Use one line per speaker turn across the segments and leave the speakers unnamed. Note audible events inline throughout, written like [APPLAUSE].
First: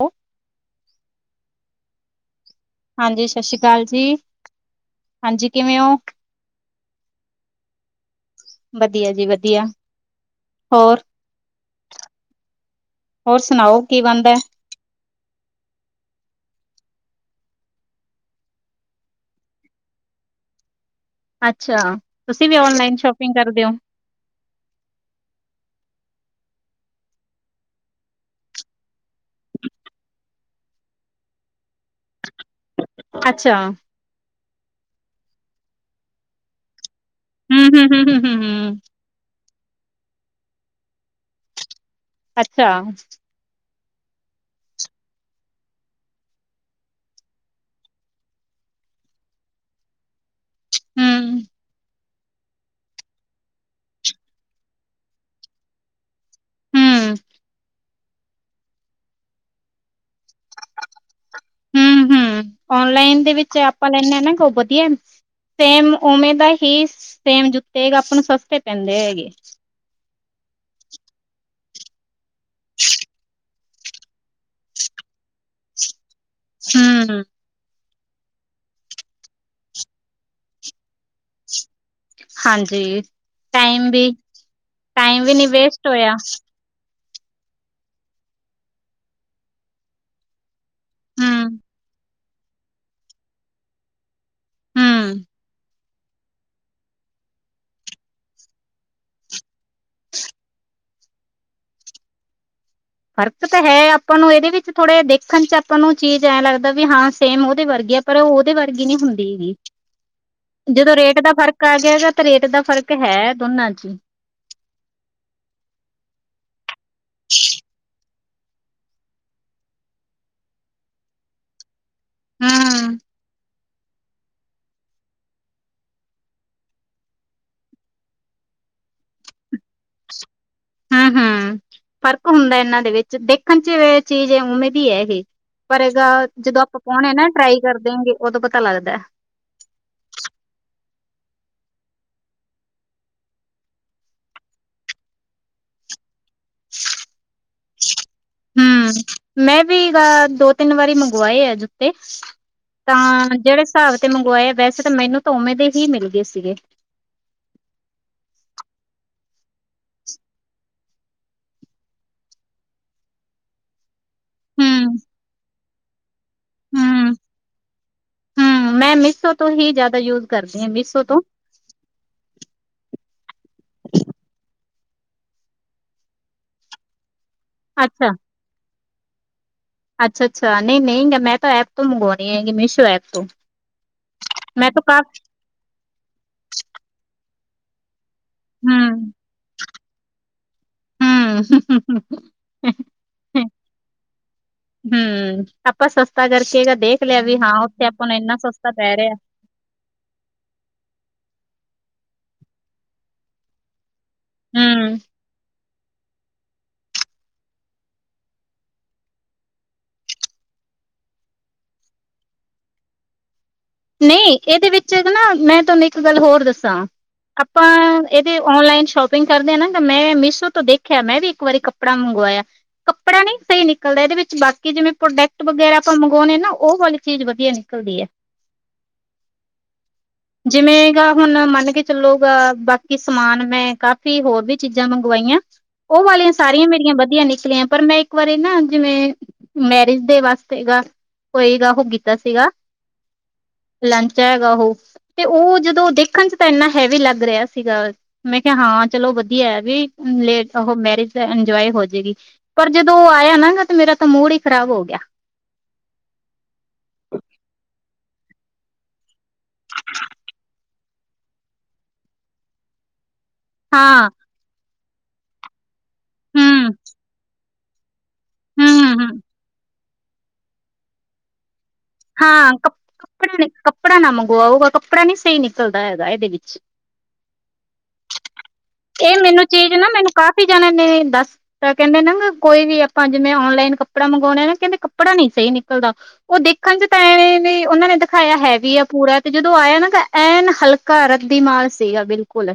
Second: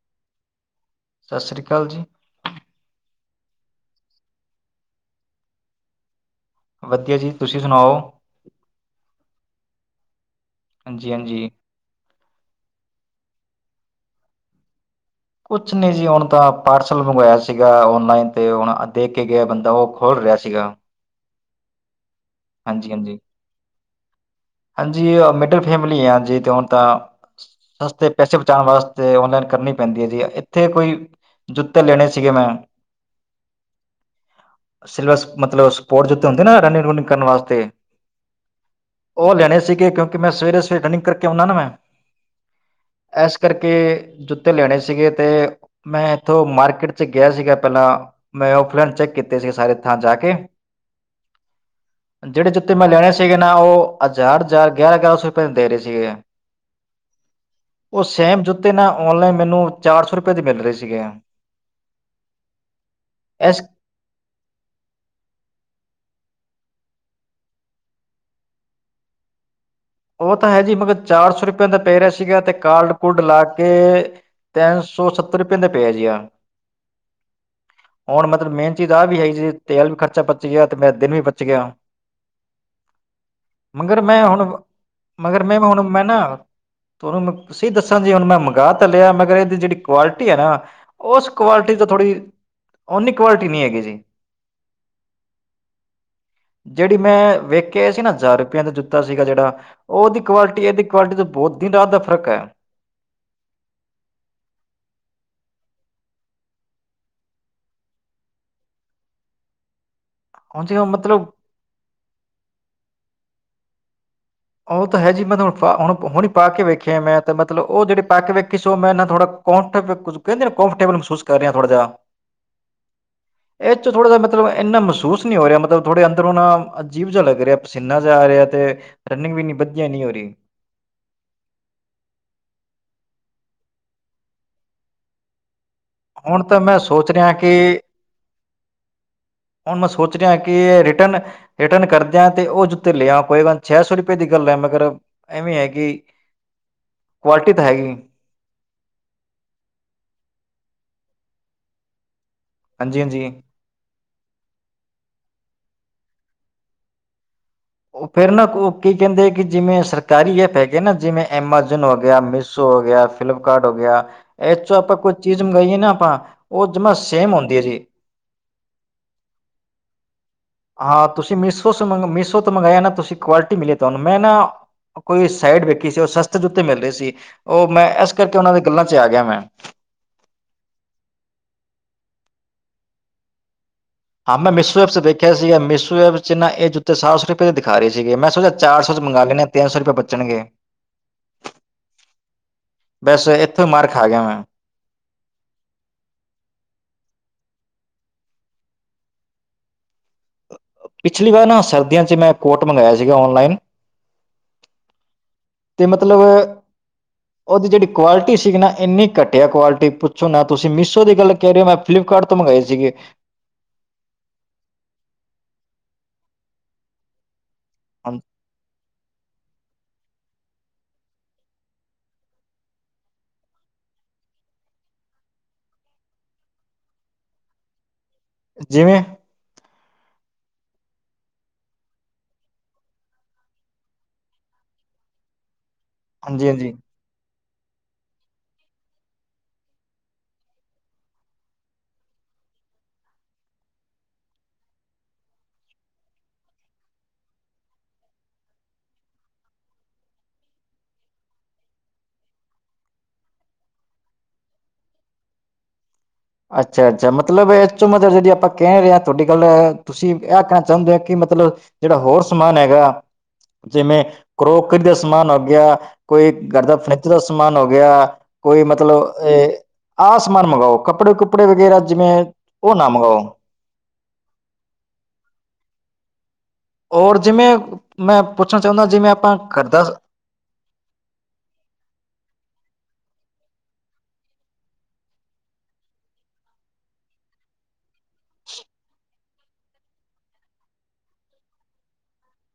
ਹੈ [UNINTELLIGIBLE]
ਸਸ੍ਰੀ ਕਾਲ ਜੀ
ਹਾਂਜੀ ਸ਼ਸ਼ੀ ਕਾਲ ਜੀ ਹਾਂਜੀ ਕਿਵੇਂ ਓ
ਵਧੀਆ ਜੀ ਤੁਸੀਂ ਸੁਨਾਓ
ਵਧੀਆ ਜੀ ਵਧੀਆ ਹੋਰ
ਹਾਂਜੀ ਹਾਂਜੀ
ਹੋਰ ਸੁਨਾਓ ਕੀ ਬਣਦਾ ਐ
ਕੁਛ ਨਹੀਂ ਜੀ ਹੁਣ ਤਾਂ ਪਾਰਸਲ ਮੰਗਵਾਇਆ ਸੀਗਾ ਔਨਲਾਈਨ ਤੇ ਹੁਣ ਦੇ ਕੇ ਗਿਆ ਬੰਦਾ ਉਹ ਖੋਲ੍ਹ ਰਿਹਾ ਸੀਗਾ
ਅੱਛਾ ਤੁਸੀਂ ਵੀ
ਹਾਂਜੀ
ਔਨਲਾਈਨ
ਹਾਂਜੀ
ਸ਼ੋਪਿੰਗ ਕਰਦੇ ਓ
ਹਾਂਜੀ ਮਿਡਲ ਫੈਮਿਲੀ ਆ ਜ ਤੇ ਹੁਣ [UNINTELLIGIBLE] ਤਾਂ ਸਸਤੇ ਪੈਸੇ ਬਚਾਣ ਵਾਸਤੇ ਔਨਲਾਈਨ ਕਰਨੀ ਪੈਂਦੀ ਹੈ ਜੀ ਇੱਥੇ ਕੋਈ ਜੁੱਤੇ ਲੈਣੇ ਸੀਗੇ ਮੈਂ
ਅੱਛਾ
ਸਿਲੇਬਸ ਮਤਲਬ ਸਪੋਰਟਸ ਜ ਉੱਤੇ ਹੁੰਦੇ ਨਾ ਰਨਿੰਗ ਰੂਨਿੰਗ ਕਰਨ ਵਾਸਤੇ
ਹਮ ਹਮ ਹਮ ਹਮ ਹਮ ਹਮ
ਉਹ ਲੈਣੇ ਸੀਗੇ ਕਿਉਂਕਿ ਮੈਂ ਸਵੇਰੇ ਸਵੇਰੇ ਰਨਿੰਗ ਕਰਕੇ ਆਉਨਾ ਨਾ ਮੈਂ
ਅੱਛਾ
ਐਸ ਕਰਕੇ ਜੁੱਤੇ ਲੈਣੇ ਸੀਗੇ ਤੇ ਮੈਂ ਐਥੋਂ ਮਾਰਕੀਟ ਚ ਗਿਆ ਸੀਗਾ ਪਹਿਲਾਂ ਮੈਂ ਫਲਾਨ ਚੈੱਕ ਕੀਤੇ ਸੀਗੇ ਸਾਰੇ ਥਾਂ ਜਾ ਕੇ
ਹਮ
ਜਿਹੜੇ ਜੁੱਤੇ ਮੈਂ ਲੈਣੇ ਸੀਗੇ ਨਾ ਉਹ ਹਜ਼ਾਰ ਹਜ਼ਾਰ ਗਿਆਰਾਂ ਗਿਆਰਾਂ ਸੌ ਰੁਪਏ ਦੇ ਰਹੇ ਸੀਗੇ
ਹਮ
ਉਹ ਸੇਮ ਜੁੱਤੇ ਨਾ ਓਨਲਾਈਨ ਮੈਨੂੰ ਚਾਰ ਸੌ ਰੁਪਏ ਦੇ ਮਿਲ ਰਹੇ ਸੀਗੇ
ਹਮ ਹਮ ਔਨਲਾਈਨ ਦੇ ਵਿੱਚ
ਇਸ
ਆਪਾਂ ਲੈਂੇ ਹਾਂ ਨਾ ਗ [UNINTELLIGIBLE] ਉਹ ਵਧੀਆ ਸੇਮ ਉਵੇਂ ਦਾ ਹੀ ਸੇਮ ਜੁੱਤੇ ਹੈ [UNINTELLIGIBLE] ਆਪਾਂ ਨੂੰ ਸਸਤੇ ਪੈਂਦੇ ਹੈਗੇ
ਉਹ ਤਾਂ ਹੈ ਜੀ ਮਗਰ ਚਾਰ ਸੌ ਰੁਪੇ ਦਾ ਪੈ ਰਿਹਾ ਸੀਗਾ ਤੇ ਕਾਰਡ ਕੁਡ ਲਾ ਕੇ ਤੈਨ ਸੌ ਸੱਤਰ ਰੁਪਏ ਦਾ ਪਿਆ ਜੀ ਯਾਰ
ਹਮ ਹਮ
ਹੁਣ ਮਤਲਬ ਮੇਨ ਚੀਜ਼ ਆਹ ਵੀ ਹੈਗੀ ਜੀ ਤੇਲ ਵੀ ਖਰਚਾ ਪਚ ਗਿਆ ਤੇ ਮੈਂ ਦਿਨ ਵੀ ਬਚ ਗਿਆ
ਹਾਂਜੀ ਟਾਈਮ
ਮਗਰ
ਵੀ
ਮੈਂ ਹੁਣ
ਟਾਈਮ ਵੀ ਨੀ ਵੇਸਟ ਹੋਇਆ
ਉਹਨੂੰ ਮੈਂ ਦੱਸਾਂ ਜੀ ਹੁਣ ਮੈਂ ਮੰਗਾਵਾ ਤਾਂ ਲਿਆ। ਮਗਰ ਇਹਦੀ ਜਿਹੜੀ ਕੁਆਲਿਟੀ ਹੈ ਨਾ। ਉਸ
ਹਮ
ਕੁਆਲਿਟੀ ਤੋਂ ਥੋੜ੍ਹੀ, ਓਨੀ ਕੁਆਲਿਟੀ ਨਹੀਂ ਹੈਗੀ ਜੀ।
ਹਮ
ਜਿਹੜੀ ਮੈਂ ਵੇਖਿਆ ਸੀ ਨਾ, ਹਜ਼ਾਰ ਰੁਪਆ ਦਾ ਜੁਤਾ ਸੀਗਾ। ਜਿਹੜਾ ਉਹਦੀ ਕੁਆਲਿਟੀ, ਇਹਦੀ ਕੁਆਲਿਟੀ ਤੋਂ ਬਹੁਤ ਹੀ ਦਿਨ- ਰਾਤ ਦਾ ਫ਼ਰਕ ਹੈ।
ਫ਼ਰਕ ਤਾਂ ਹੈ। ਆਪਾਂ ਨੂੰ, ਇਹਦੇ ਵਿੱਚ ਥੋੜ੍ਹੇ ਦੇਖਣ ਚ, ਆਪਾਂ ਨੂੰ ਚੀਜ਼ ਐਂ ਲੱਗਦਾ ਵੀ ਹਾਂ। ਸੇਮ ਉਹਦੇ ਵਰਗੇ ਆ। ਪਰ ਉਹ ਉਹਦੇ ਵਰਗੀ ਨਹੀਂ ਹੁੰਦੀ ਹੈਗੀ।
ਹੁਣ ਜੀ
ਜਦੋਂ ਰੇਟ
ਮਤਲਬ
ਦਾ ਫ਼ਰਕ ਆ ਗਿਆ। ਗਾ ਤਾਂ ਰੇਟ ਦਾ ਫ਼ਰਕ ਹੈ ਦੋਨਾਂ ਚ, ਹੀ
ਉਹ ਤਾਂ ਹੈ। ਜੀ ਮੈਂ ਹੁਣ ਹੁਣੀ ਪਾ ਕੇ ਵੇਖਿਆ। ਮੈਂ ਤੇ ਮਤਲਬ ਉਹ ਜਿਹੜੇ ਪਾ ਕੇ ਵੇਖੀ ਸੀ। ਉਹ ਮੈਂ ਨਾ ਥੋੜਾ ਫ ਕਦੇਫਰੇਬ ਮਹਿੂਸ ਕਰਹੇਹਾ ਥੋੜ੍ਹਾਿਹਾ
ਹਾਂ
ਇਹ ਚ, ਥੋੜਾ ਜਿ ਮਤਲਬ, ਇੰਨਾ ਮਹਿਸੂਸ ਨਹੀਂ ਹੋ ਰਿਹਾ। ਮਤਲਬ ਥੋੜੇ ਅੰਦਰ ਹੋਣਾ, ਅਜੀਬ ਜਿਹਾ ਲੱਗ ਰਿਹਾ। ਪਸੀਨਾ ਜਾ ਰਿਹਾ ਤੇ, ਰਨਿੰਗ ਵੀ ਇੰਨੀ ਵਧੀਆ ਨਹੀਂ ਹੋ ਰਹੀ।
ਹਮ- ਹਮ ਫ਼ਰਕ ਹੁੰਦਾ। ਇਹਨਾਂ ਦੇ ਵਿੱਚ ਦੇਖਣ ਚ, ਇਹ ਚੀਜ਼ ਉਵੇਂ ਦੀ ਹੈ। ਇਹ ਪਰ ਇਹ ਗਾ
ਹੁਣ ਤਾਂ
ਜਦੋਂ
ਮੈਂ
ਆਪਾਂ
ਸੋਚ
ਪਾਉਣੇ ਨਾ,
ਰਿਹਾ ਕਿ
ਟਰਾਈ ਕਰ ਦੇਗੇ ਉਦੋਂ ਪਤਾ ਲੱਗਦਾ।
ਹੁਣ ਮੈਂ ਸੋਚ ਰਿਹਾ। ਕਿ ਇਹ ਰਿਟਰਨ ਰਿਟਰਨ ਕਰਦਿਆਂ ਤੇ ਉਹ ਜੁੱਤੇ ਲਿਆ। ਕੋਈ ਛੇ ਸੌ ਰੁਪਏ ਦੀ ਗੱਲ ਹੈ। ਮਗਰ ਐਵੇਂ ਹੈਗੀ, ਕੁਆਲਿਟੀ ਤਾਂ ਹੈਗੀ।
ਹਮ, ਮੈਂ ਵੀ ਦੋ- ਤਿੰਨ ਵਾਰੀ ਮੰਗਵਾਏ ਆ ਜੁੱਤੇ।
ਹਾਂਜੀ ਹਾਂਜੀ
ਤਾਂ ਜਿਹੜੇ ਹਿਸਾਬ ਤੇ ਮੰਗਵਾਏ ਆ। ਵੈਸੇ ਤਾਂ ਮੈਨੂੰ ਤਾਂ ਉਵੇਂ ਦੇ ਹੀ ਮਿਲ ਗਏ ਸੀਗੇ।
ਉਹ ਫੇਰ ਨਾ ਕੀ ਕਹਿੰਦੇ, ਕਿ ਜਿਵੇਂ ਸਰਕਾਰੀ ਐਪ ਹੈਗੇ ਨਾ। ਜਿਵੇਂ ਐਮਾਜੋਨ ਹੋ ਗਿਆ, ਮੀਸ਼ੋ ਹੋ ਗਿਆ। ਫਲਿੱਪਕਾਰਟ ਹੋ ਗਿਆ। ਇਹ ਚੋਂ, ਆਪਾਂ
ਹੂੰ
ਕੁਝ ਚੀਜ਼ ਮੰਗਾਈਏ ਨਾ। ਆਪਾਂ ਉਹ ਜਮਾ ਸੇਮ ਹੁੰਦੀ ਹੈ ਜੀ।
ਹਮ, ਮੈਂ ਮੀਸ਼ੋ ਤੋਂ ਹੀ ਜ਼ਿਆਦਾ ਯੂਜ ਕਰਦੀ ਮੀਸੋ
ਹਾਂ।
ਤੋਂ
ਤੁਸੀਂ ਮੀਸ਼ੋ- ਮੀਸ਼ੋ ਤੋਂ ਮੰਗਾਇਆ ਨਾ। ਤੁਸੀਂ ਕੁਆਲਿਟੀ ਮਿਲੀ, ਤੁਹਾਨੂੰ ਮੈਂ ਨਾ ਕੋਈ ਸਾਈਡ ਵੇਖੀ ਸੀ। ਉਹ ਸਸਤੇ ਜੁੱਤੇ ਮਿਲ ਰਹੇ ਸੀ। ਉਹ ਮੈਂ
ਅੱਛਾ।
ਇਸ ਕਰਕੇ, ਉਹਨਾਂ ਦੇ ਗੱਲਾਂ ਚ, ਆ ਗਿਆ ਮੈਂ।
ਅੱਛਾ-ਅੱਛਾ, ਨਹੀਂ-ਨਹੀਂ ਮੈਂ ਤਾਂ ਐਪ ਤੋਂ ਮੰਗਵਾਉਣੀ ਹੈਗੀ। ਮੀਸ਼ੋ ਐਪ ਤੋਂ।
ਹਾਂ। ਮੈਂ ਮੀਸ਼ੋ
ਤਾਂ
ਐਪਸ
ਕਾ
ਦੇਖਿਆ ਸੀਗਾ। ਮੀਸ਼ੋ ਐਪ ਚ, ਨਾ ਇਹ ਜੁੱਤੇ ਸਾਫ਼ ਸ ਦਿਖਾ ਰਹੇ ਸੀਗੇ। ਮੈਂ ਸੋਚਿਆ ਚਾਰ ਸੌ ਚ,
ਹੂੰ-ਹੂੰ,
ਮੰਗਵਾ ਲੈਂਦੇ ਤਿੰਨ ਸੌ ਰੁਪਏ ਬਚਣਗੇ।
[UNINTELLIGIBLE]
ਬਸ ਇੱਥੋਂ ਹੀ ਮਾਰ ਖਾ ਗਿਆ ਮੈਂ।
ਹਮ, ਆਪਾਂ ਸਸਤਾ ਕਰਕੇ ਦੇਖ ਲਿਆ ਵੀ ਹਾਂ। ਉੱਥੇ ਆਪਾਂ ਨੂੰ ਇੰਨਾ ਸਸਤਾ ਪੈ ਰਿਹਾ।
ਪਿਛਲੀ ਵਾਰ ਨਾ, ਸਰਦੀਆਂ ਮੈਂ ਕੋਟ ਮੰਗਵਾਇਆ ਸੀਗਾ। ਔਨਲਾਈਨ
ਹਮ।
ਅਤੇ ਮਤਲਬ
[UNINTELLIGIBLE]
ਉਹਦੀ ਜਿਹੜੀ ਕੁਆਲਿਟੀ ਸੀਗੀ ਨਾ, ਇੰਨੀ ਘਟਿਆ ਕੁਆਲਿਟੀ ਪੁੱਛੋ ਨਾ। ਤੁਸੀਂ ਮੀਸ਼ੋ ਦੀ ਗੱਲ ਕਹਿ ਰਿਹਾ। ਮੈਂ ਫਲਿਪਕਾਰਟ ਤੋਂ ਮੰਗਵਾਏ ਸੀਗੇ।
ਨਹੀਂ ਇਹਦੇ ਵਿੱਚ ਨਾ, ਮੈਂ ਤੁਹਾਨੂੰ ਇੱਕ ਗੱਲ ਹੋਰ ਦੱਸਾਂ ਆਪਾਂ
ਹਾਂ,
ਇਹਦੇ ਔਨਲਾਈਨ ਸ਼ੋਪਿੰਗ ਕਰਦੇ ਹਾ। ਮੈ ਮੀਸ਼ੋ ਤੋਂ ਦੇਖ ਆਖਿਆ, ਮੈਂ ਵੀ ਇੱਕ ਵਾਰੀ ਕੱਪੜਾ ਮੰਗਵਾਇਆ। ਕੱਪੜਾ ਨਹੀਂ ਸਹੀ ਨਿਕਲਦਾ। ਇਹਦੇ ਵਿੱਚ ਬਾਕੀ ਜਿਵੇਂ ਪ੍ਰੋਡਕਟ ਵਗੈਰਾ, ਆਪਾਂ ਮੰਗਵਾਉਣੇ ਹਾਂ ਨਾ, ਉਹ ਵਾਲੇ ਚੀਜ਼ ਵਧੀਆ ਨਿਕਲਦੀ ਹੈ।
ਜਿਵੇਂ
ਜਿਵੇਂ ਹੁਣ ਮਨਕੇ ਚੱਲੋਗੇ। ਬਾਕੀ ਸਮਾਨ ਮੈਂ ਕਾਫ਼ੀ ਹੋਰ ਵੀ ਚੀਜ਼ਾਂ ਮੰਗਵਾਈਆਂ। ਉਹ ਵਾਲੀਆਂ ਸਾਰੀਆਂ
ਹਾਂਜੀ-ਹਾਂਜੀ।
ਮੇਰੀਆਂ ਵਧੀਆ ਨਿਕਲੀਆਂ। ਪਰ ਮੈਂ ਇੱਕ ਵਾਰੀ ਨਾ, ਜਿਵੇਂ ਮੈਰਿਜ ਦੇ ਵਾਸਤੇ ਗ ਕੋਈ ਗ ਉਹ ਕੀਤਾ ਸੀਗਾ। ਲੰਚਾ ਹੈਗਾ ਉਹ, ਤੇ ਉਹ ਜਦੋਂ ਦੇਖਣ 'ਚ ਤਾਂ ਇਨਾ ਹੈਵੀ ਲੱਗ ਰਿਹਾ ਸੀਗਾ ਮੈਂ ਕਿਹਾ ਹਾਂ ਚਲੋ ਵਧੀਆ ਹੈ ਵੀ, ਲੇ ਉਹ ਮੈਰਿਜ ਇੰਜੋਏ ਹੋਜੂਗੀ ‌। ਪਰ ਜਦੋਂ ਉਹ ਆਇਆ ਨਾ ਗਾ, ਤੇ ਮੇਰਾ ਤਾਂ ਮੂਡ ਹੀ ਖਰਾਬ ਹੋ ਗਿਆ।
ਅੱਛਾ-ਅੱਛਾ ਮਤਲਬ, ਇਸ 'ਚੋਂ ਮੈ ਜੀ ਆਪਾਂ ਕਹਿ ਰਹੇ ਹਾਂ ਤੁਹਾਡੀ ਗੱਲ ਤੁਸੀਂ ਇਹ ਆਖਣਾ ਚਾਹੁੰਦੇ ਹੋ ਕਿ ਮਤਲਬ, ਜਿਹੜਾ ਹੋਰ ਸਮਾਨ ਹੈਗਾ ਜਿਵੇਂ-
ਹਾਂ
ਕਰੋਕਰੀ ਦਾ ਸਮਾਨ ਆ ਗਿਆ ਕੋਈ ਘਰ
ਹਮ
ਦਾ ਫਰਨੀਚਰ ਦਾ ਸਮਾਨ ਹੋ ਗਿਆ, ਕੋਈ
ਹਮ
ਮਤਲਬ
ਹਮ
ਆਹ ਸਮਾਨ ਮੰਗਵਾਓ ਕੱਪੜੇ-ਕੁਪੜੇ ਵਗੈਰਾ ਜਿਵੇਂ,
ਹਾਂ
ਉਹ ਨਾ ਮੰਗਵਾਓ।
ਕੱਪੜਾ ਕੱਪੜਾ ਨਾ ਮੰਗਵਾਉਗਾ, ਕੱਪੜਾ ਨਹੀਂ ਸਹੀ ਨਿਕਲਦਾ ਹੈਗਾ ਇਹਦੇ ਵਿੱਚ।
ਔਰ ਜਿਵੇਂ ਮੈਂ ਪੁੱਛਣਾ ਚਾਹੁੰਦਾ, ਜਿਵੇਂ ਆਪਾਂ ਕਰਦਾ
ਕਾਫੀ ਜਾਣੇ ਨੇ ਦੱਸ ਤਾਂ ਕਹਿੰਦੇ ਨਾ ਕੋਈ ਵੀ ਆਪਾਂ, ਜਿਵੇਂ ਔਨਲਾਈਨ ਕੱਪੜਾ ਮੰਗਵਾਉਣੇ ਆ ਨਾ ਕਹਿੰਦੇ, ਕੱਪੜਾ ਨਹੀਂ ਸਹੀ ਨਿਕਲਦਾ। ਉਹ ਦੇਖਣ 'ਚ ਤਾਂ ਐਨ ਵੀ, ਉਹਨਾਂ ਨੇ ਦਿਖਾਇਆ ਹੈ ਵੀ ਆ ਪੂਰਾ ਤੇ ਜਦੋਂ ਆਇਆ ਨਾ, ਐਨ ਹਲਕਾ ਰੱਦੀ ਮਾਲ ਸੀਗਾ ਬਿਲਕੁਲ।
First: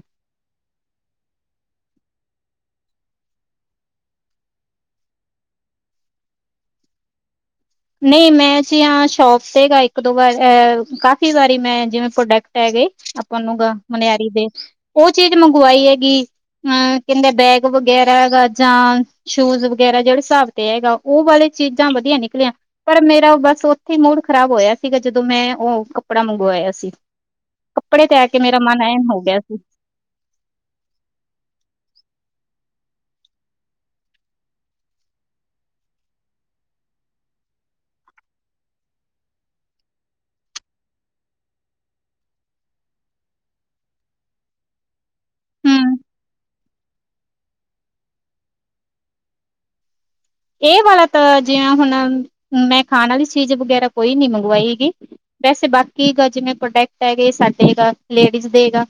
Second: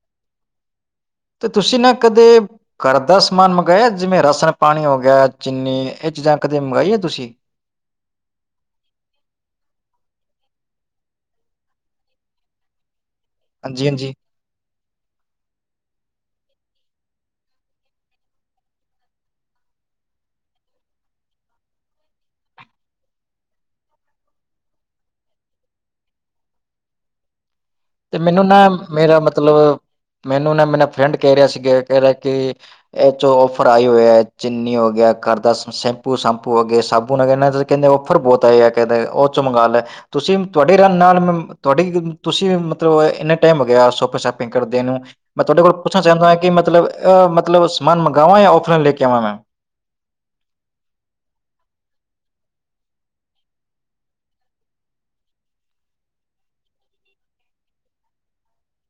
ਤੇ ਤੁਸੀਂ ਨਾ ਕਦੇ ਕਰਦਾ ਸਮਾਨ ਮੰਗਵਾਇਆ, ਜਿਵੇ ਰਾਸਣ ਪਾਣੀ ਹੋ ਗਿਆ, ਚੀਨੀ, ਇਹ ਚੀਜਾ ਕਦੇ ਮੰਗਾਈਏ ਤੁਸੀ?
ਨਹੀ ਮੈ ਜ ਹ ਸ਼ੋਪ ਤੇ ਗ ਇਕ ਦੋ ਵਾਰ, ਕਾਫੀ ਵਾਰੀ ਮੈ ਜਿਵੇ ਪ੍ਰੋਡਕਟ ਹੈਗੇ- ਮਿਲੂਗਾ
ਹਾਂਜੀ ਹਾਂਜੀ
ਮਨਿਆਰੀ ਦੇ, ਉਹ ਚੀਜ਼ ਮੰਗਵਾਈ ਹੈਗੀ। ਹੂੰ, ਕਹਿਦੇ ਬੈਗ ਵਗੈਰਾ ਹੈਗਾ ਜਾਂ- ਸ਼ੂਜ ਵਗੈਰਾ ਜਿਹੜੇ ਹਿਸਾਬ ਤੇ ਹੈਗਾ, ਉਹ ਵਾਲੇ ਚੀਜਾ ਵਧੀਆ ਨਿਕਲਿਆ। ਪਰ ਮੇਰਾ ਬਸ ਉਥੇ ਮੂਡ ਖਰਾਬ ਹੋਇਆ ਸੀਗਾ, ਜਦੋ ਮੈ ਉਹ ਕੱਪੜਾ ਮੰਗਵਾਇਆ ਸੀ। ਕੱਪੜੇ
ਤੇ
ਆ ਕੇ
ਮੈਨੂੰ
ਮੇਰਾ
ਨਾ
ਮਨ ਐਨ
ਮੇਰਾ
ਹੋ ਗਿਆ ਸੀ
ਮਤਲਬ, ਮੈਨੂੰ ਨਾ ਮੇਰਾ ਫਰੈਡ ਕਹਿ ਰਿਹਾ ਸੀਗਾ ਕਹਿ ਰਿਹਾ ਕਿ- ਇਹ 'ਚੋਂ ਔਫਰ ਆਈ ਹੋਏ ਹੈ। ਚੀਨੀ ਹੋ ਗਿਆ, ਕਰ ਦਾ ਸੈਮਪੂ ਹੋ ਗਿਆ, ਸ਼ਾਬੂਨ ਕਹਿਣਾ- ਕਹਿਦੇ ਓਫਰ ਬਹੁਤਏ ਆ, ਕਹਿਦੇ ਉਹ 'ਚੋ ਮੰਗਾਲੈ। ਤੁਸੀਂ ਤੁਹਾਡੇ ਰ ਨਾਲ [UNINTELLIGIBLE] ਤੁਹਾਡੀ ਤੁਸੀਂ ਮਤਲਬ ਇਨਾ ਟਾਈਮ ਹੋ ਗਿਆ, ਸ਼ੋਪਿੰਸ-ਸ਼ਾਪਿੰਗ ਕਰਦੇ ਨੂੰ ਮੈ ਤੁਹਾਡੇ ਕੋਲ
ਹਮ
ਪੁੱਛਣਾ ਚਾਹੁੰਦਾ ਹਾਂ, ਕਿ ਮਤਲਬ -ਮਤਲਬ ਸਮਾਨ ਮੰਗਾਵਾਵਾਂ ਜਾਂ ਔਫਲਾਈਨ ਲੈ ਕੇ ਆਵਾ ਮੈ?
ਇਹ ਵਾਲਾ ਤਾਂ, ਜਿਵੇ ਹੁਣ ਮੈ ਖਾਣ ਵਾਲੀ ਚੀਜ ਵਗੈਰਾ, ਕੋਈ ਨੀ ਮੰਗਵਾਈ ਐਗੀ। ਵੈਸੇ ਬਾਕੀ ਜਿਵੇ ਪ੍ਰੋਡਕਟ ਹੈਗੇ, ਸਾਡੇ ਲੇਡੀਸ ਦੇ ਗਾ-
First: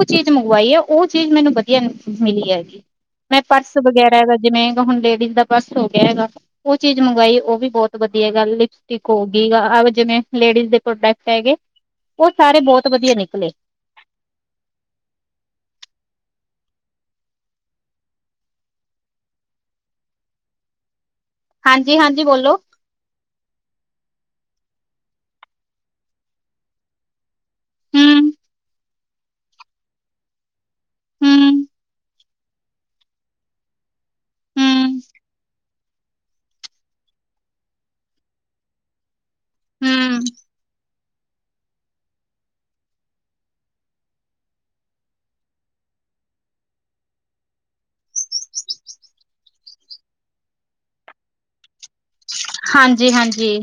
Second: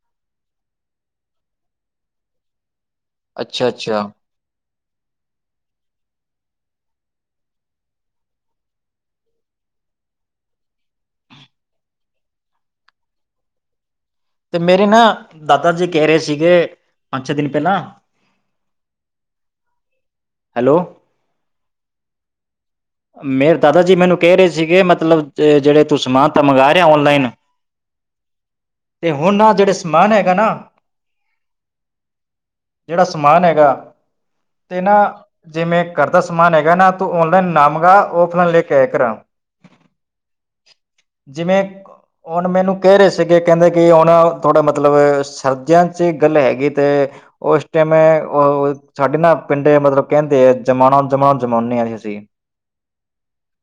ਉਹ ਚੀਜ਼ ਮੰਗਵਾਈ ਹੈ, ਉਹ ਚੀਜ਼ ਮੈਨੂੰ ਵਧੀਆ ਮਿਲੀ ਹੈਗੀ। ਮੈ
ਅੱਛਾ
ਪਰਸ
ਅੱਛਾ
ਵਗੈਰਾ ਦਾ, ਜਿਵੇ ਹੁਣ ਲੇਡੀਸ ਦਾ ਪਰਸ ਹੋ ਗਿਆ ਹੈਗਾ। ਉਹ ਚੀਜ ਮੰਗਵਾਈ, ਉਹ ਵੀ ਬਹੁਤ ਵਧੀਆ, ਲਿਪੀਸਟਿਕ ਹੋ ਗਈ, ਆਜਿਵੇ ਲੇਡੀਜ਼ ਦੇ ਪ੍ਰੋਡਕਟ ਹੈਗੇ। ਉਹ ਸਾਰੇ, ਬਹੁਤ ਵਧੀਆ ਨਿਕਲੇ।
ਤੇ ਮੇਰੇ ਨਾ, ਦਾਦਾ ਜੀ ਕਹਿ ਰਹੇ ਸੀਗੇ, ਪੰਜ ਛੇ ਦਿਨ ਪਹਿਲਾ- ਹੈਲੋ-
ਹਾਂਜੀ- ਹਾਂਜੀ, ਬੋਲੋ-
ਮੇਰੇ ਦਾਦਾ ਜੀ ਮੈਨੂੰ ਕਹਿ ਰਹੇ ਸੀਗੇ ਮਤਲਬ, ਜਿਹੜੇ ਤੂੰ ਸਮਾਨ ਤਾਂ ਮੰਗਾਵਾ ਰਿਹਾ ਔਨਲਾਈਨ-
ਹੂੰ
ਤੇ ਹੁਣ ਆ, ਜਿਹੜੇ ਸਮਾਨ ਹੈਗਾ ਨਾ-
ਹੂੰ
ਜਿਹੜਾ ਸਮਾਨ ਹੈਗਾ, ਤੇ ਨਾ
ਹੂੰ।
ਜਿਵੇ- ਘਰ ਦਾ ਸਮਾਨ ਹੈਗਾ ਨਾ, ਤੂੰ ਔਨਲਾਈਨ ਨਾ ਮਗਵਾ, ਔਫਲਾਈਨ ਲੈਕੇ ਆਇ ਕਰ।
ਹੂੰ
ਜਿਵੇ, ਹੁਣ ਮੈਨੂੰ ਕਹਿ ਰਹੇ ਸੀਗੇ ਕਹਿੰਦੇ- ਕਿ ਹੁਣ ਥੋੜਾ ਮਤਲਬ, ਸਰਦੀਆਂ 'ਚ ਗੱਲ ਹੈਗੀ ਤੇ- ਉਹਸ਼ ਟਾਈਮ, ਮੈ ਉਹ- ਸਾਡੇ ਨਾ ਪਿੰਡ ਮਤਲਬ ਕਹਿਦੇ ਆ, ਜਮਾਨਾ ਜਮਾਨ ਜਮਾਉਦੇ ਹਾਂ ਅਸੀ।
ਹਾਂਜੀ- ਹਾਂਜੀ-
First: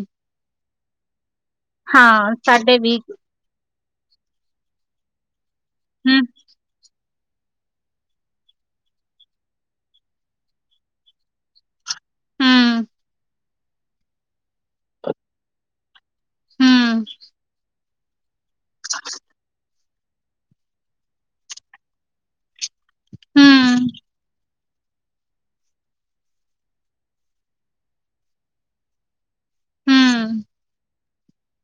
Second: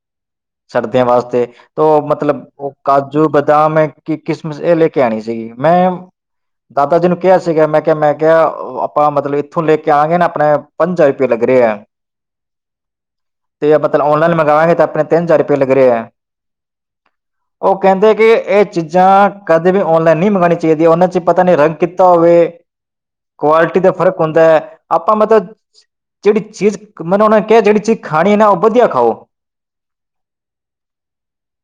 ਸਰਦੀਆਂ ਵਾਸਤੇ ਤੋਂ
ਹਾਂ
ਮਤਲਬ ਉਹ
ਸਾਡੇ ਵੀ
ਕਾਜੂ ਬਦਾਮ ਹੈ- ਕਿ ਕਿਸਮਿਸ ਇਹ ਲੇ ਕੇ ਆਉਣੀ ਸੀਗੀ ਮੈਂ-
ਹੂੰਮ -
ਦਾਦਾ ਜੀ ਨੂੰ ਕਿਹਾ ਸੀਗਾ ਮੈ ਕਿਹਾ ਮੈ ਕਿਹਾ ਆਪਾਂ ਮਤਲਬ ਇਥੋਂ ਲੈਕੇ ਆਵਾਂਗੇ ਨਾ ਆਪਣੇ- ਪੰਜ ਹਜ਼ਾਰ ਰੁਪਏ ਲੱਗ ਰਿਹਾ ਐ।
ਹੂੰ।
ਤੇ ਮਤਲਬ ਔਨਲਾਈਨ ਮੰਗਗਾਵਾਂਗੇ ਤਾਂ ਆਪਣੇ ਤਿੰਨ ਹਜ਼ਾਰ ਰੁਪਏ ਲਗ ਰਹੇ ਹੈ।
ਹੂੰਮ -
ਉਹ ਕਹਿੰਦੇ ਕਿ ਇਹ ਚੀਜ਼ਾ - ਵੀ ਔਨਲਾਈਨ ਨਹੀ ਮੰਗਾਉਣੀ ਚਾਹੀਦੀ, ਉਹਨਾ 'ਚ ਪਤਾ ਨੀ ਰੰਗ ਕੀਤਾ ਹੋਵੇ ਕੁਆਲਿਟੀ
ਹੂੰ,
ਦਾ ਫ਼ਰਕ ਹੁੰਦਾ। ਆਪਾਂ ਮਤਲਬ ਜਿਹੜੀ ਚੀਜ਼ ਮੈਂਨੂੰ ਉਹਨਾਂ ਕਿਹਾ ਜਿਹੜੀ ਚੀਜ ਖਾਣੀ ਹੈ ਨਾ ਉਹ ਵਧੀਆ ਖਾਓ-
ਹੂੰ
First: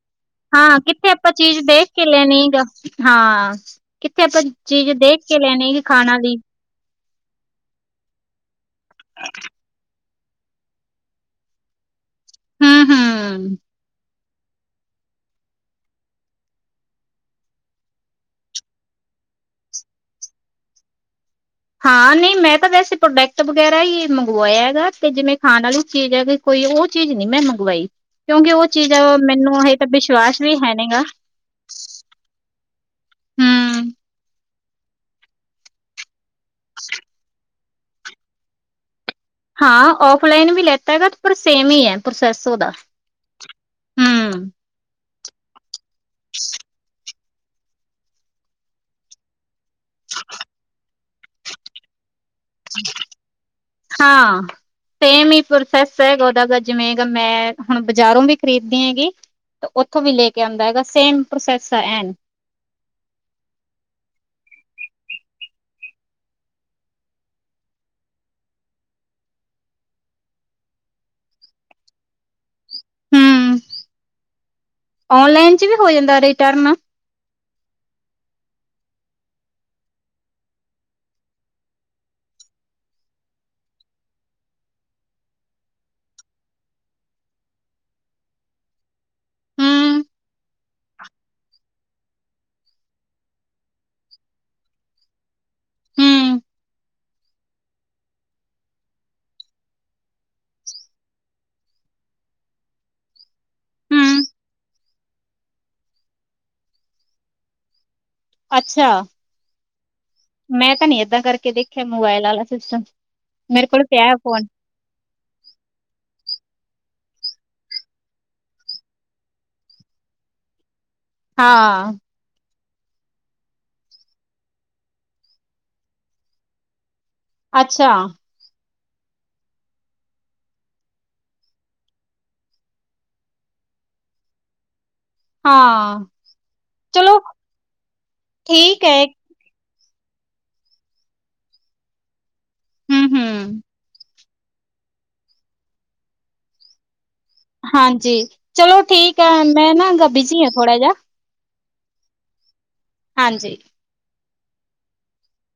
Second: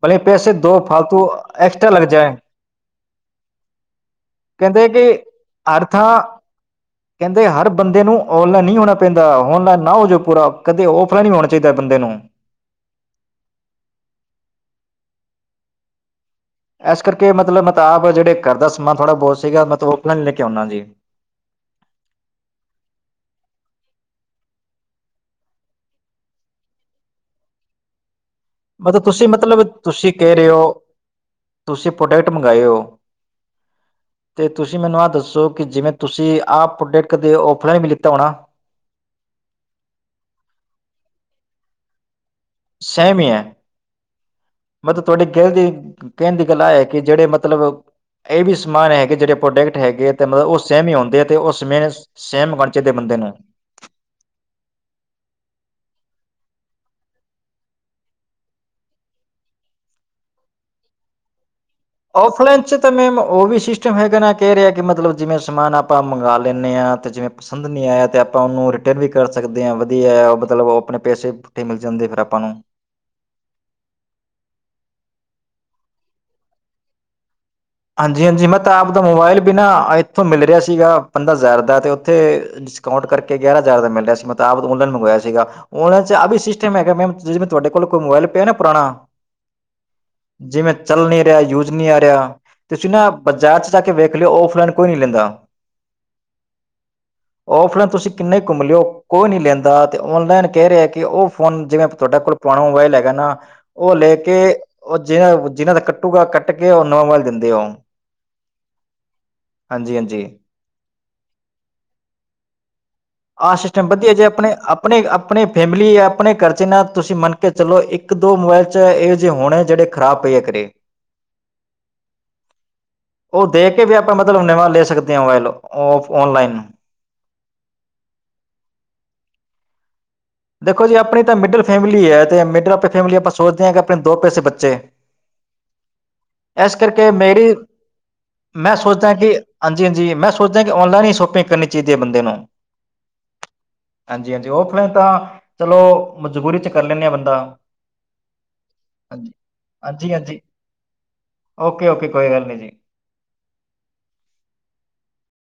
ਭਲੇ ਪੈਸੇ ਦੋ ਫਾਲਤੂ ਐਕਸਟਰਾਂ ਲਗ ਜਾਏ-
ਨੀਗਾ ਹਾਂ ਕਿਥੇ ਆਪਾਂ
ਕਹਿੰਦੇ
ਚੀਜ਼
ਕਿ
ਦੇਖ ਕੇ ਲੈਣੀ
ਹਰ
ਖਾਣਾ
ਥਾਂ
ਵੀ-
ਕਹਿੰਦੇ ਹਰ ਬੰਦੇ ਨੂੰ ਔਨਲਾਈਨ ਨਹੀ ਹੋਣਾ ਪੈਂਦਾ ਹੋਨਲਾਈਨ ਨਾ ਹੋ ਜਾਵੇ ਪੂਰਾ ਕਦੇ ਔਫਲਾਈਨ ਹੋਣਾ ਚਾਹੀਦਾ ਬੰਦੇ ਨੂੰ-
ਹਾਂ- ਹਾਂ-
ਐਸ ਕਰਕੇ ਮਤਲਬ ਮੈਤਾਬ ਜਿਹੜੇ ਘਰ ਦਾ ਸਮਾਨ ਥੋੜ੍ਹਾ ਬਹੁਤ ਸੀਗਾ ਮਤਲਬ ਔਫਲਾਈਨ ਲੈ ਕੇ ਆਂਦਾ ਜੀ-
ਹਾਂ ਨਹੀ ਮੈ ਤਾਂ ਵੈਸੇ ਪ੍ਰੋਡਕਟ ਵਗੈਰਾ ਹੀ ਮੰਗਵਾਇਆ ਹੈਗਾ ਤੇ ਜਿਵੇਂ ਖਾਣ ਵਾਲੀ ਚੀਜ ਹੈਗੀ- ਕੋਈ ਉਹ ਚੀਜ਼ ਨੀ ਮੈਂ ਮੰਗਵਾਈ ਕਿਉਂਕਿ ਉਹ ਚੀਜ
ਮਤਲਬ ਤੁਸੀਂ
ਮੈਨੂੰ
ਮਤਲਬ
ਹਜੇ
ਤੁਸੀਂ ਕਹਿ
ਵਿਸ਼ਵਾਸ
ਰਹੇ
ਵੀ
ਹੋ
ਹੈਨੇ ਗਾ-
ਤੁਸੀਂ ਪ੍ਰੋਡਕਟ ਮੰਗਾਏ ਹੋ
ਹੂੰ।
ਤੇ ਤੁਸੀਂ ਮੈਨੂੰ ਆਹ ਦੱਸੋ ਕਿ ਜਿਵੇਂ ਤੁਸੀਂ ਆਹ ਪ੍ਰਡਕਟ ਕਦੇ ਔਫਲਾਈਨ ਵੀ ਲੀਤਾ ਹੋਣਾ?
ਹਾਂ ਔਫਲਾਈਨ ਵੀ ਲੈਤਾ ਹੈਗਾ ਪਰ ਸੇਮ ਹੀ ਐ ਪ੍ਰੋਸੈਸ ਉਹਦਾ
ਸੈਮ ਹੀ ਐ,
ਹੂੰ
ਮਤਲਬ ਤੁਹਾਡੇ ਕਹਿਣ ਦੀ ਕਹਿਣ ਦੀ ਗੱਲਾਂ ਐ ਕਿ ਜੇਹੜੇ ਮਤਲਬ ਇਹ ਵੀ ਸਮਾਨ ਹੈਗੇ ਜਿਹੜੇ ਪ੍ਰੋਡਕਟ ਹੈਗੇ ਐ ਮਤਲਬ ਉਹ ਸੇਮ ਹੀ ਹੁੰਦੇ ਐ ਤੇ ਉਸ ਮੇਂ ਸੇਮ ਵਜ ਦੇ ਬੰਦੇ ਨੂੰ
ਹਾਂ ਸੇਮ ਹੀ ਪ੍ਰੋਸੈਸ ਹੈਗਾ ਉਹਦਾ ਦਾ ਜਿਵੇਂ ਮੈਂ ਹੁਣ ਬਜ਼ਾਰੋਂ ਵੀ ਖਰੀਦਦੀ ਹੈਗੀ ਉੱਥੋਂ ਵੀ ਲੇ ਕੇ ਆਉਂਦਾ ਹੈਗਾ ਸੇਮ ਪ੍ਰੋਸੈਸ ਐਂ
ਔਫਲਾਈਨ 'ਚ ਤਾਂ ਮੈਮ ਉਹ ਵੀ ਸਿਸਟਮ ਹੈਗਾ ਨਾ ਕਹਿ ਰਿਹਾ ਕਿ ਮਤਲਬ ਜਿਵੇਂ ਸਮਾਨ ਆਪਾਂ ਮੰਗਾ ਲੈਣੇ ਆ ਤੇ ਜਿਵੇਂ ਪਸੰਦ ਨਹੀਂ ਆਇਆ ਤੇ ਆਪਾਂ ਉਹਨੂੰ ਰਿਟਰਨ ਵੀ ਕਰ ਸਕਦੇ ਆਂ ਵਧੀਆ ਆ ਮਤਲਬ ਉਹ ਆਪਣੇ ਪੈਸੇ ਤੇ ਮਿਲ ਜਾਂਦੇ ਫਿਰ ਆਪਾਂ ਨੂੰ
ਹੂੰਮ, ਔਨਲਾਈਨ 'ਚ ਵੀ ਹੋ ਜਾਂਦਾ ਰਿਟਰਨ
ਹਾਂਜੀ- ਹਾਂਜੀ ਮੈਂ ਤਾਂ ਆਪ ਦਾ ਮੋਬਾਇਲ ਬਿਨਾ ਐਥੋਂ ਮਿਲ ਰਿਹਾ ਸੀਗਾ ਬੰਦਾ ਜਿਆਦਾਤਰ ਤੇ ਉੱਥੇ ਡਿਸਕਾਊਂਟ ਕਰਕੇ ਗਿਆਰਾਂ ਹਜ਼ਾਰ ਦਾ ਮਿਲ ਰਿਹਾ ਸੀ ਮੈਂ ਤਾਂ ਆਪ ਔਨਲਾਈਨ ਮੰਗਾਇਆ ਸੀਗਾ ਔਨਲਾਈਨ 'ਚ ਆ ਵੀ ਸਿਸਟਮ ਹੈਗਾ ਮੈਮ ਜਿਮੇ ਤੁਹਾਡੇ ਕੋਲ ਕੋਈ ਮੋਬਾਈਲ ਪਿਆ ਨਾ ਪੁਰਾਣਾ
ਹੂੰ
ਜਿਵੇਂ ਚੱਲ ਨੀ ਰਿਹਾ ਯੂਸ ਨੀ ਆ ਰਿਹਾ ਤੁਸੀਂ ਨਾ ਬਜ਼ਾਰ 'ਚ ਜਾ ਕੇ ਵੇਖ ਲਿਓ ਔਫਲਾਈਨ ਕੋਈ ਨੀ ਲੈਂਦਾ
[INAUDIBLE]
ਔਫਲਾਈਨ ਤੁਸੀਂ ਕਿੰਨਾ ਈ ਘੁੰਮ ਲਿਓ ਕੋਈ ਨੀ ਲੈਂਦਾ ਤੇ ਔਨਲਾਈਨ ਕਹਿ ਰਿਹਾ ਕਿ ਉਹ ਫੋਨ ਜਿਵੇਂ ਤਾਡੇ ਕੋਲ ਪੁਰਾਣਾ ਮੋਬਾਈਲ ਹੈਗਾ ਨਾ ਉਹ ਲੈ
ਹੂੰ
ਕੇ ਉਹ ਜਿਹਨਾ ਜਿਹਨਾਂ ਦਾ ਕੱਟੂਗਾ ਕੱਟ ਕੇ ਉਹ ਨਵਾਂ ਮੋਬਾਈਲ ਦਿੰਦੇ ਉਹ
ਅੱਛਾ,
ਹਾਂਜੀ
ਮੈਂ ਤਾਂ ਨੀ ਏਦਾਂ ਕਰਕੇ ਦੇਖਿਆ ਮੋਬਾਇਲ ਆਲਾ ਸਿਸਟਮ।
ਆਹ
ਮੇਰੇ ਕੋਲ
ਸਿਸਟਮ
ਪਿਆ
ਵਧੀਆ
ਹੈ
ਜੇ
ਫੋਨ
ਅਪਣੇ, ਆਪ ਅਪਣੇ-ਅਪਣੇ ਫੈਮਿਲੀ ਅਪਣੇ ਘਰ'ਚ ਨਾ ਤੁਸੀਂ ਮੰਨਕੇ ਚਲੋ, ਇੱਕ-ਦੋ ਮੋਬੈਲ'ਚ ਇਹੋ ਜਿਹੇ ਹੋਣੇ ਜਿਹੜੇ ਖਰਾਬ ਪ‌ਏ ਆ, ਘਰੇ।
ਹਾ।
ਉਹ ਦੇਕੇ ਵੀ ਆਪਾ ਮਤਲਬ ਨਵਾਂ ਲੈ ਸਕਦੇ ਆ ਮੋਬੈਲ, ਔਫ ਔਨਲਾਈਨ।
ਅੱਛਾ।
ਦੇਖੋ ਜੀ ਆਪਣੀ ਤਾਂ ਮਿਡਲ ਫੈਮਿਲੀ ਐ, ਤੇ ਮਿਡਲ ਫ ਫੈਮਲੀ ਆਪਾਂ ਸੋਚਦੇ ਆ ਕਿ ਆਪਣੇ ਦੋ ਪੈਸੇ ਬੱਚੇ।
ਹਾਂ
ਐਸ ਕਰਕੇ
ਚਲੋ
ਮੇਰੀ, ਮੈਂ
ਠੀਕ ਹੈ
ਸੋਚਦਾਂ ਕਿ ਹਾਂਜੀ-ਹਾਂਜੀ, ਮੈਂ ਸੋਚਦਾ ਕਿ ਔਨਲਾਈਨ ਈ ਸ਼ੋਪਿੰਗ ਕਰਨੀ ਚਾਹੀਦੀ ਐ, ਬੰਦੇ ਨੂੰ।
ਹੂੰ, ਹੂੰ।
ਹਾਂਜੀ-ਹਾਂਜੀ, ਔਫਲੈਨ ਤਾ ਚਲੋ ਮਜ਼ਬੂਰੀ'ਚ ਕਰ ਲੈਂਨੇ ਆ ਬੰਦਾ।
ਹਾਂਜੀ, ਚਲੋ ਠੀਕ ਆ,
ਹਾਂਜੀ
ਮੈਂ ਨਾ ਬਿਜੀ ਆ ਥੋੜਾ ਜਾ
ਓਕੇ-ਓਕੇ, ਕੋਈ ਗੱਲ ਨੀ ਜੀ।
ਹਾਂਜੀ।